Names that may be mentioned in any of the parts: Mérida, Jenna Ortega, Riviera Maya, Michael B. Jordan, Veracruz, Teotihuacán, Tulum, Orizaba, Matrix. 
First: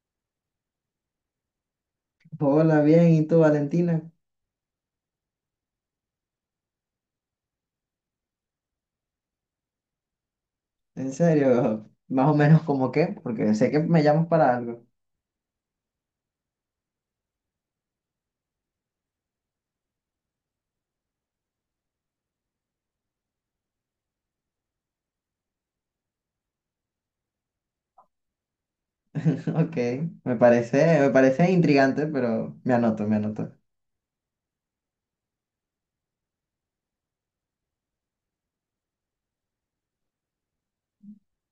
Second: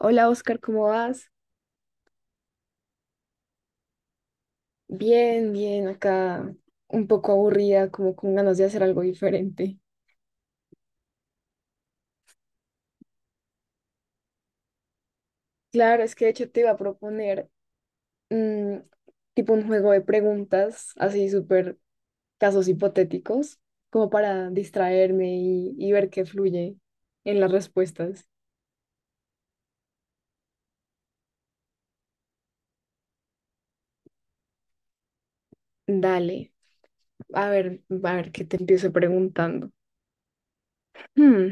Hola Oscar, ¿cómo vas? Hola, bien, ¿y tú, Valentina? Bien, bien, acá un poco aburrida, como con ganas de hacer algo diferente. En serio, más o menos como qué, porque sé que me llamas para algo. Claro, es que de hecho te iba a proponer mm, tipo un juego de preguntas, así súper casos hipotéticos, como para distraerme y ver qué fluye en las respuestas. Ok, me parece intrigante, pero me anoto. Dale, a ver qué te empiezo preguntando. Hmm,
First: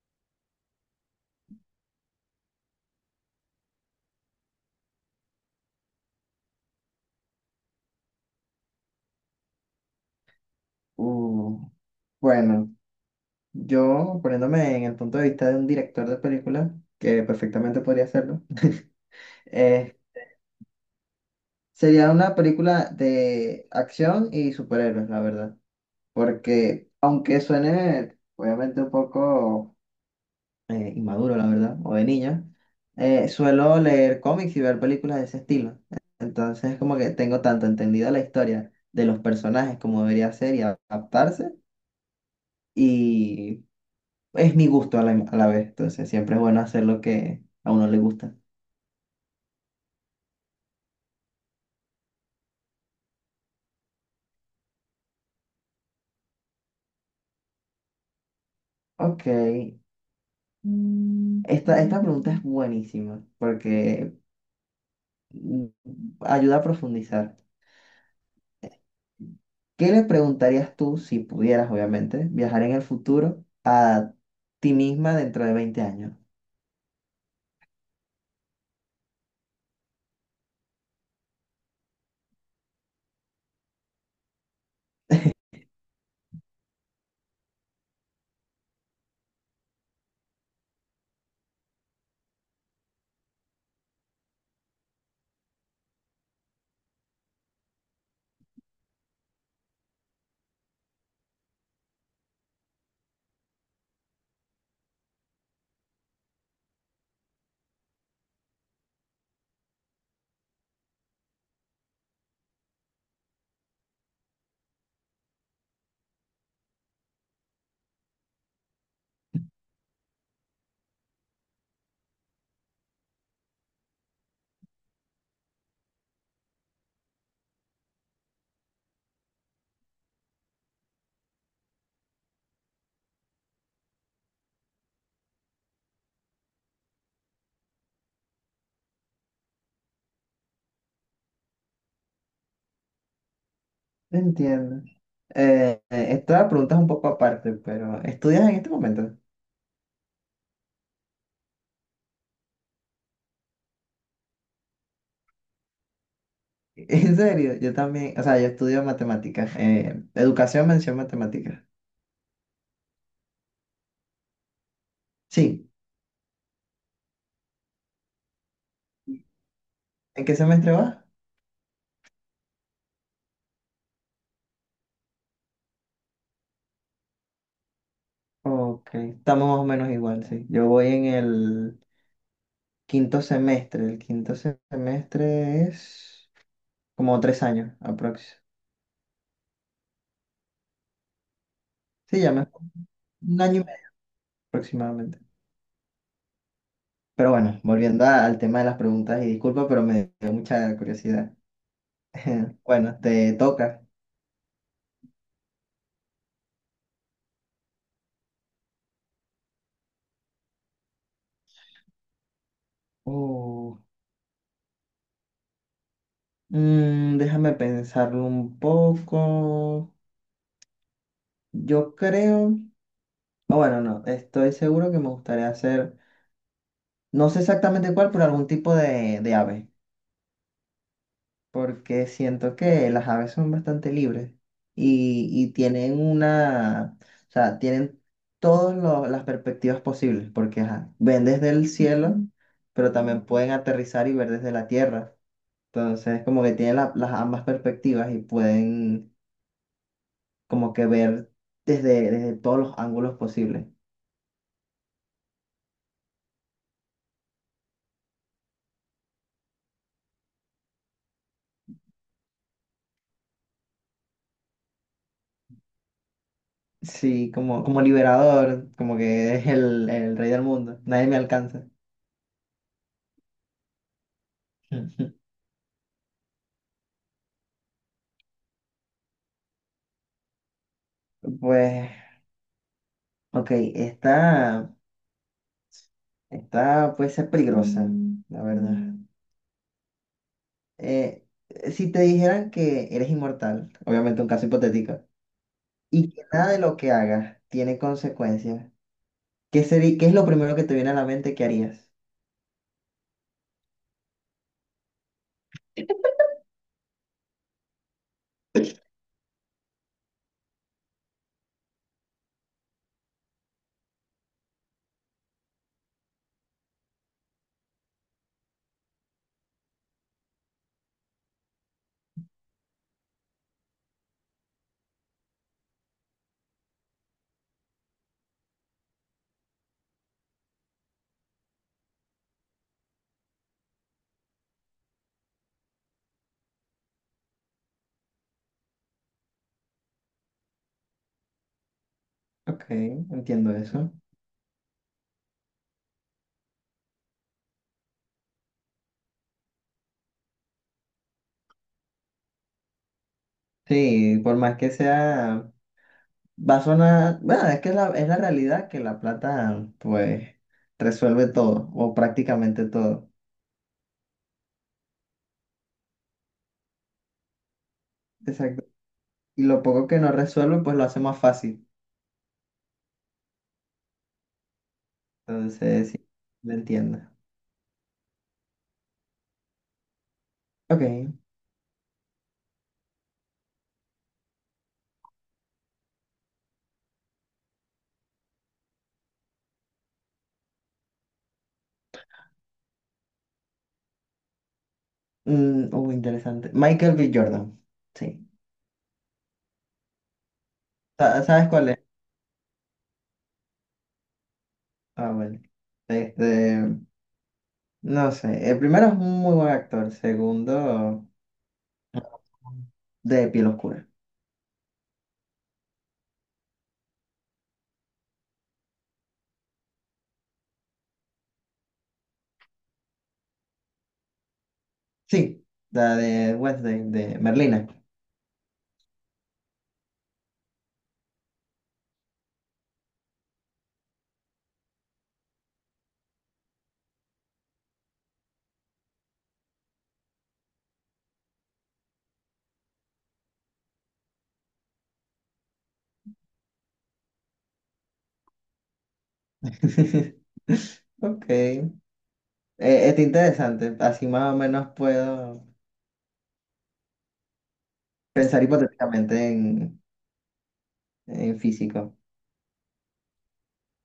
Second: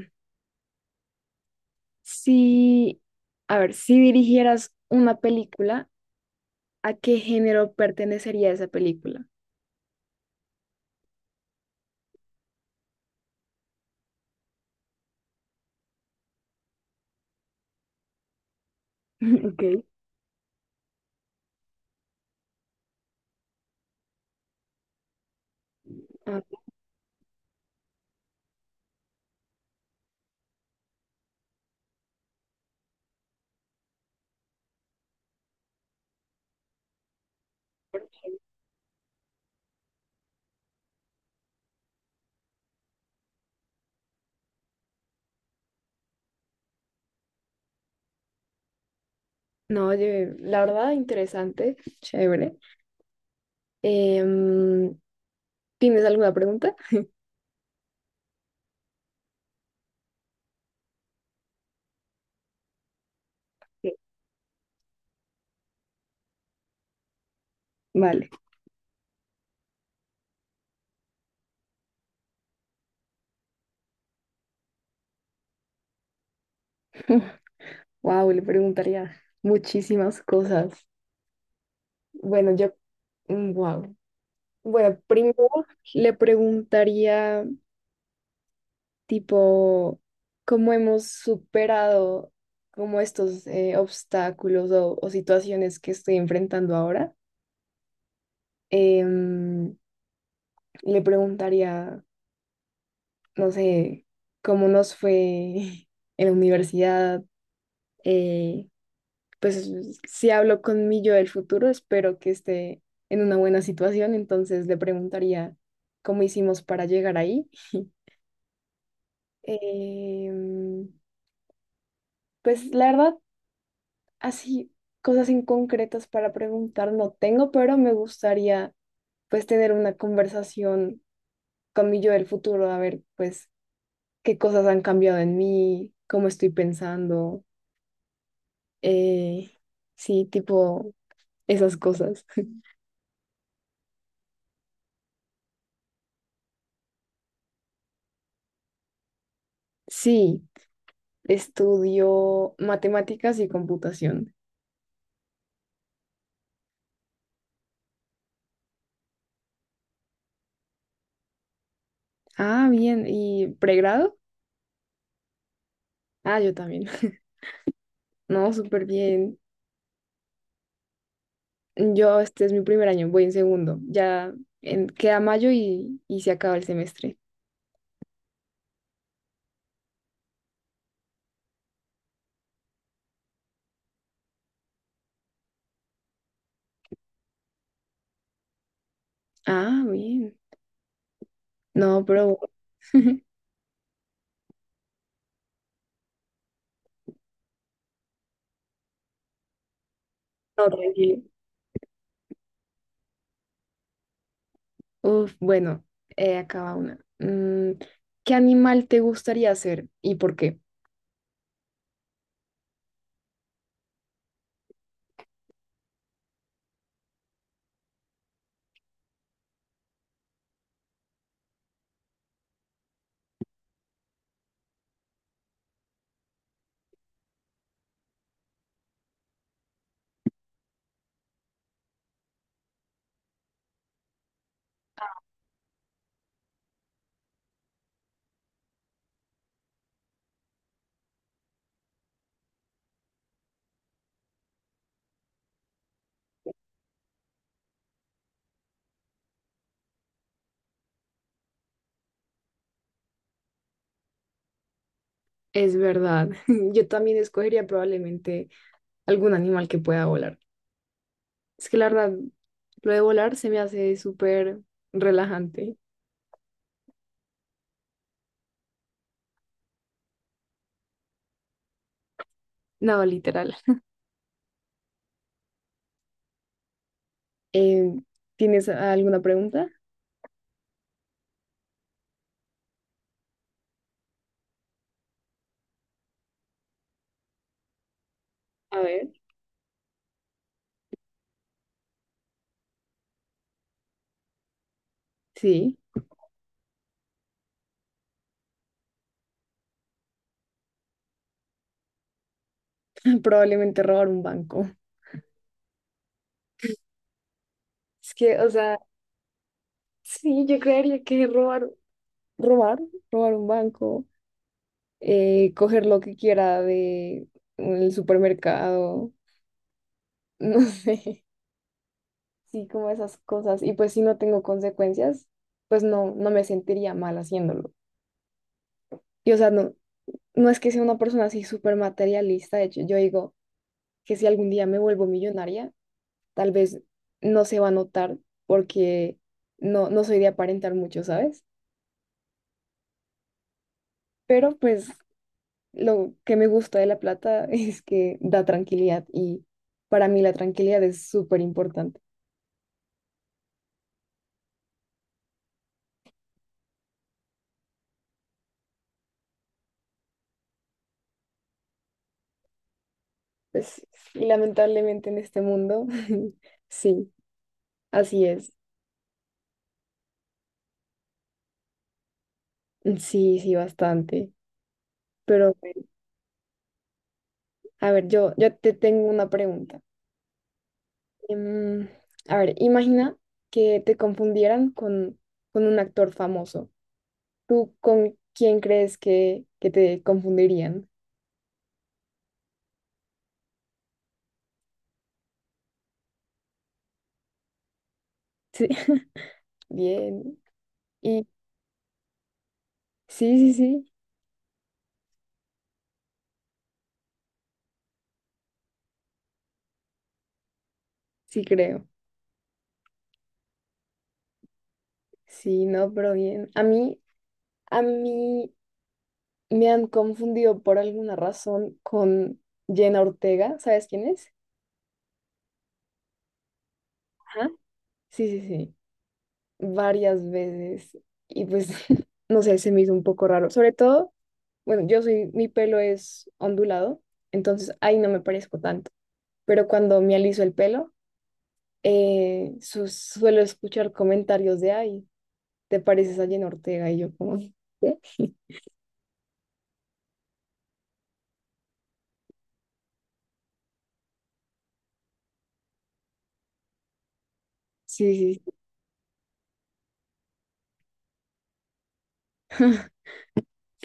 si, a ver, si dirigieras una película, ¿a qué género pertenecería esa película? Uh, bueno, yo poniéndome en el punto de vista de un director de película, que perfectamente podría hacerlo, Ok. eh, sería una película de acción y superhéroes, la verdad, Ah, porque aunque suene obviamente un poco inmaduro, la verdad, o de niño, suelo leer cómics y ver películas de ese estilo. Entonces, como que tengo tanto entendida la historia de los personajes como debería ser y adaptarse, y es mi gusto a la vez. Entonces, siempre es bueno hacer lo que a uno le gusta. no, oye, la verdad, interesante, chévere. Em, ¿Tienes alguna pregunta? Ok. Esta pregunta es buenísima Sí. porque mm, ayuda a profundizar. Vale. ¿Qué le preguntarías tú, si pudieras, obviamente, viajar en el futuro a ti misma dentro de 20 años? Wow, le preguntaría muchísimas cosas. Bueno, yo, wow. Bueno, primero le preguntaría, tipo, cómo hemos superado como estos obstáculos o situaciones que estoy enfrentando ahora. Em, le preguntaría no sé, cómo nos fue en la universidad. eh, pues si hablo con mi yo del futuro, espero que esté en una buena situación, entonces le preguntaría cómo hicimos para llegar ahí. Em, pues la verdad, así cosas en concretas para preguntar no tengo, pero me gustaría pues tener una conversación con mi yo del futuro, a ver pues qué cosas han cambiado en mí, cómo estoy pensando eh, sí, tipo esas cosas. Entiendo. Esta pregunta es un poco aparte, pero ¿estudias en este momento? Sí, estudio matemáticas y computación. En serio, yo también, o sea, yo estudio matemáticas, educación, mención matemáticas. Ah, bien, ¿y pregrado? Sí, Ah, yo también. No, súper bien. ¿en qué semestre vas? Yo, este es mi primer año, voy en segundo. Ya queda mayo y se acaba el semestre. Ok, estamos más o menos igual, sí. Yo voy en el quinto semestre es como 3 años aproximadamente. Ah, bien. No, Sí, ya pero... me un año y medio aproximadamente. Pero bueno, volviendo al tema de las preguntas, y disculpa, pero me dio No, mucha tranquilo. curiosidad. Bueno, te toca. Uf, bueno, acaba una. ¿Qué animal te gustaría ser y por qué? Uh, déjame pensarlo un poco. Yo creo, o bueno, no, estoy seguro que me gustaría hacer, no sé exactamente cuál, pero algún tipo de ave. Porque siento que las aves son bastante libres y tienen una, o sea, tienen todas las perspectivas posibles, porque ajá, ven desde el cielo, pero también pueden aterrizar y ver desde la tierra. Entonces, como que tienen las ambas perspectivas y pueden como que ver desde todos los ángulos posibles. Es verdad. Yo también escogería probablemente algún animal que pueda volar. Es que la verdad, lo de volar se me hace súper relajante. Sí, como liberador, como que es el rey del mundo, nadie me alcanza. No, literal. Eh, ¿Tienes alguna pregunta? Pues, ok, esta... Está, puede ser peligrosa, la A verdad. ver. Eh, si te dijeran que eres inmortal, obviamente un caso hipotético, Sí, y que nada de lo que hagas tiene consecuencias, ¿qué sería, qué es lo primero que te viene a la mente que harías? probablemente robar un banco. Es que, o sea, sí, yo creería que robar, robar un banco, coger lo que quiera de el supermercado, no sé, sí, como esas cosas. Y pues si no tengo consecuencias, pues no me sentiría mal haciéndolo. Y o sea, no, no es que sea una persona así súper materialista, de hecho, yo digo que si algún día me vuelvo millonaria, tal vez no se va a notar porque no soy de aparentar mucho, ¿sabes? Ok, entiendo eso. Pero pues lo que me gusta de la plata es que da tranquilidad y para mí la tranquilidad es súper importante. Sí, por más que sea, va a sonar, bueno, es que es la realidad que la plata, pues, resuelve todo, o prácticamente todo. Pues y lamentablemente en este mundo, sí, así es. Exacto. Y lo poco que no resuelve, pues lo hace más fácil. Sí, sí, bastante. Pero bueno, Entonces, sí, lo entiendo. a ver, yo te tengo una pregunta. Ok. Em, a ver, imagina que te confundieran con un actor famoso. ¿Tú con quién crees que te confundirían? Interesante. Michael B. Jordan. Sí. Sí, bien. Y ¿Sabes cuál es? sí, sí, sí, Ah, bueno. Este, no sé. El primero es un muy buen actor. Segundo, sí creo. de piel oscura. Sí, no, pero bien. A mí me han confundido por alguna razón con Jenna Ortega. ¿Sabes quién es? Sí, la de Wednesday, de Ajá. Merlina. Sí, sí, sí. Varias veces. Y pues, no sé, se me hizo un poco raro. Sobre todo. Bueno, yo soy, mi pelo es ondulado, entonces ahí no me parezco tanto. Pero cuando me aliso el pelo, suelo escuchar comentarios de, ay, ¿te pareces a Jenna Ortega? Y yo como, sí, Ok. Está interesante. Así más o menos puedo sí, pensar hipotéticamente en físico.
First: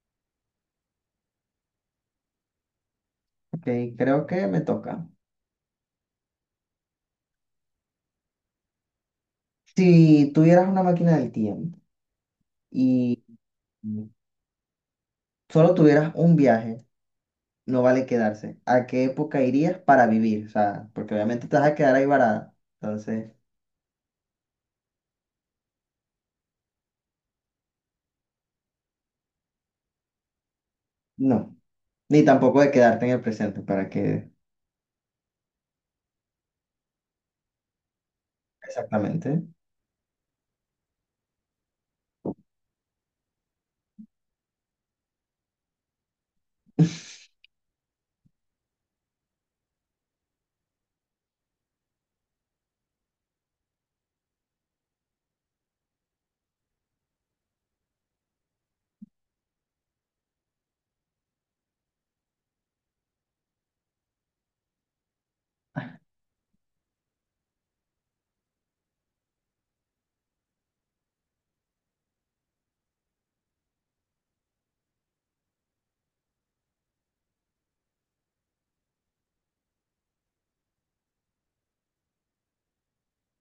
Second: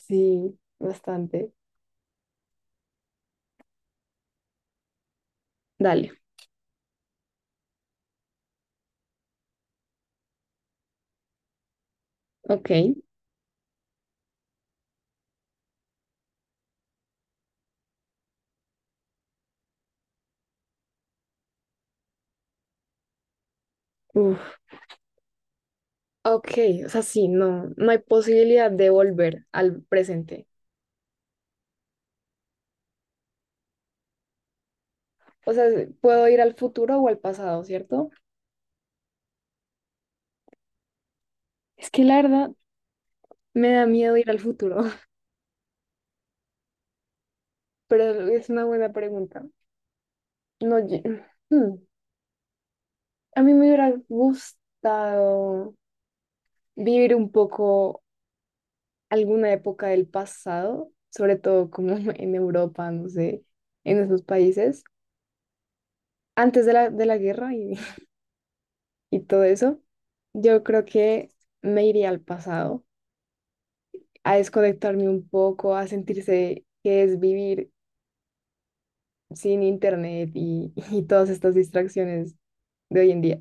sí, bastante. Ok, creo que me toca. Dale, Si tuvieras una máquina del tiempo ok. y solo tuvieras un viaje, no vale quedarse. ¿A qué época irías para vivir? O sea, porque obviamente te vas a quedar ahí varada. Entonces, Uf, ok, o sea, sí, no, no hay posibilidad de volver al presente. no. Ni tampoco de quedarte en el presente, para que... O sea, puedo ir al futuro o al pasado, ¿cierto? Exactamente. Es que la verdad me da miedo ir al futuro, pero es una buena pregunta. No, ye- Hmm. A mí me hubiera gustado vivir un poco alguna época del pasado, sobre todo como en Europa, no sé, en esos países, antes de de la guerra y, y todo eso. Yo creo que me iría al pasado, a desconectarme un poco, a sentirse que es vivir sin internet y todas estas distracciones de hoy en día.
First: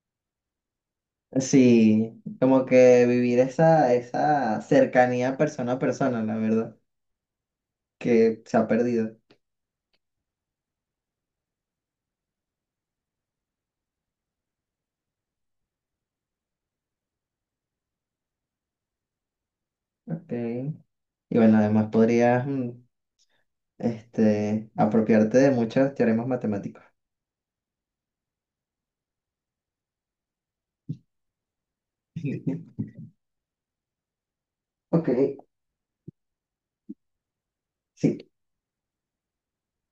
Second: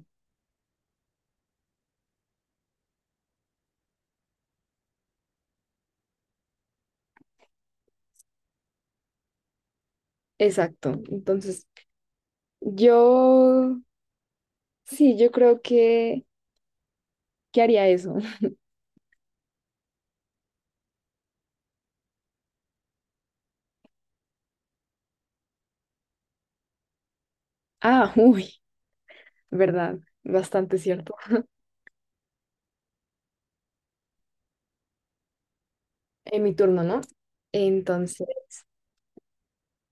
Sí, como que vivir esa cercanía persona a persona, la verdad, que se ha perdido. Exacto. Entonces, yo, sí, yo creo que haría eso. Ok. Y bueno, además podrías apropiarte de muchos teoremas matemáticos. Ah, uy, verdad, bastante cierto. Ok, ¿En mi turno, no? Entonces, sí.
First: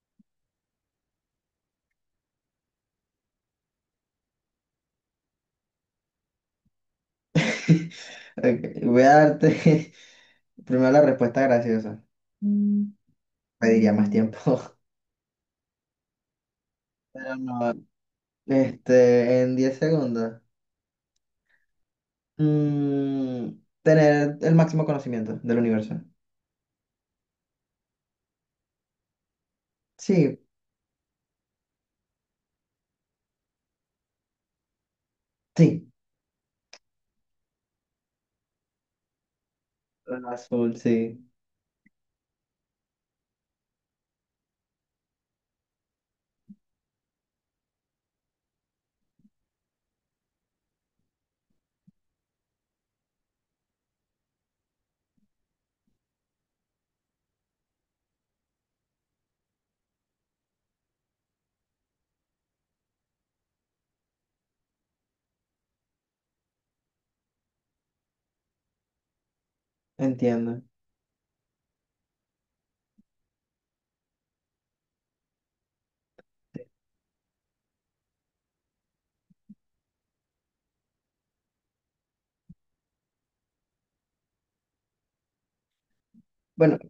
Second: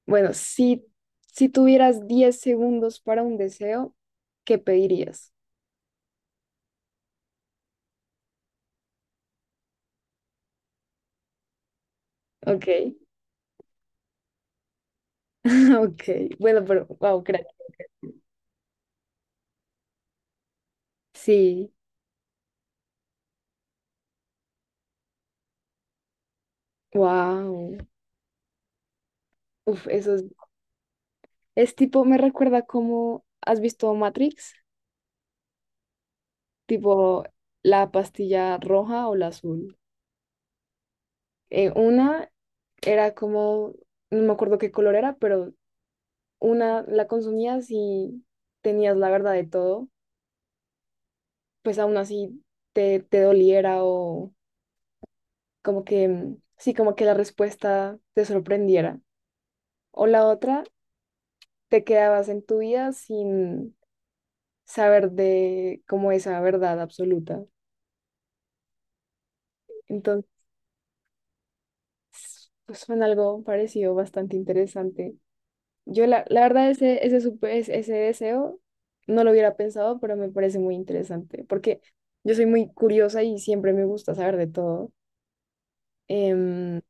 bueno, si, si tuvieras 10 segundos para un deseo, ¿qué pedirías? Ok, voy a darte primero la respuesta graciosa. Ok, Mm, Pediría más tiempo. ok. Bueno, pero, wow, Pero crack. no. Este, en 10 segundos. Sí, Mm, tener el máximo conocimiento del universo. wow. Uf, eso Sí, es tipo, me recuerda como, ¿has visto Matrix? sí. Tipo, la pastilla roja o la azul. El azul, sí. Una era como, no me acuerdo qué color era, pero una la consumías y tenías la verdad de todo, pues aún así te, te doliera o como que, sí, como que la respuesta te sorprendiera. O la otra, te quedabas en tu vida sin saber de cómo esa verdad absoluta. Entonces, Entiendo. pues fue algo parecido bastante interesante. Yo la, la verdad ese, ese, supe- ese ese deseo no lo hubiera pensado, pero me parece muy interesante porque yo soy muy curiosa y siempre me gusta saber de todo. Bueno, Em,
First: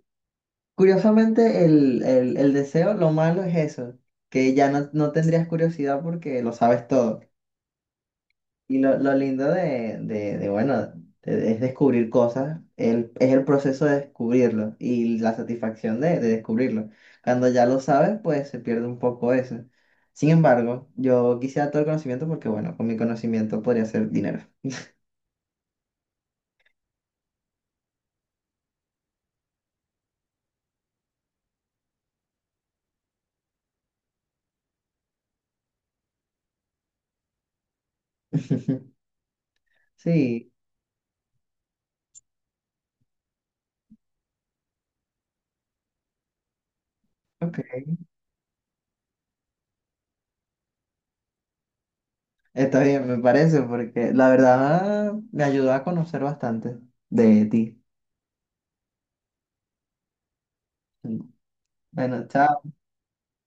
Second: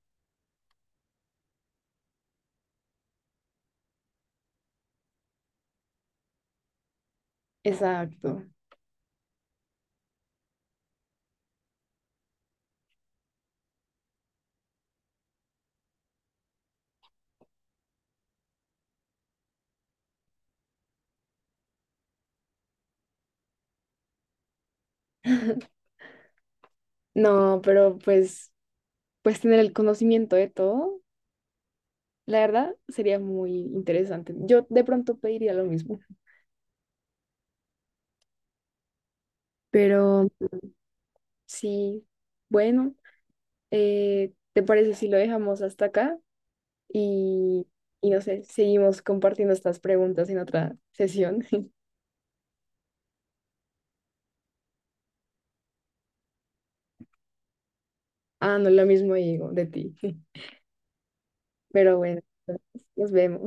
curiosamente el deseo, lo malo es eso, que ya no, no tendrías curiosidad porque lo sabes todo. exacto. Y lo lindo bueno, es descubrir cosas, el, es el proceso de descubrirlo y la satisfacción de descubrirlo. Cuando ya lo sabes, pues se pierde un poco eso. Sin embargo, yo quisiera todo el conocimiento porque, bueno, con mi conocimiento podría hacer dinero. No, pero pues, pues tener el conocimiento de todo, la verdad, sería muy interesante. Yo de pronto pediría lo mismo, pero Sí, sí, bueno, ¿te parece si lo dejamos hasta acá? Y, ok. y no sé, seguimos compartiendo estas preguntas en otra sesión. Está bien, me parece, porque la verdad me ayudó a conocer bastante de ti. Ah, no, lo mismo digo de ti, pero bueno, Bueno, chao. nos vemos.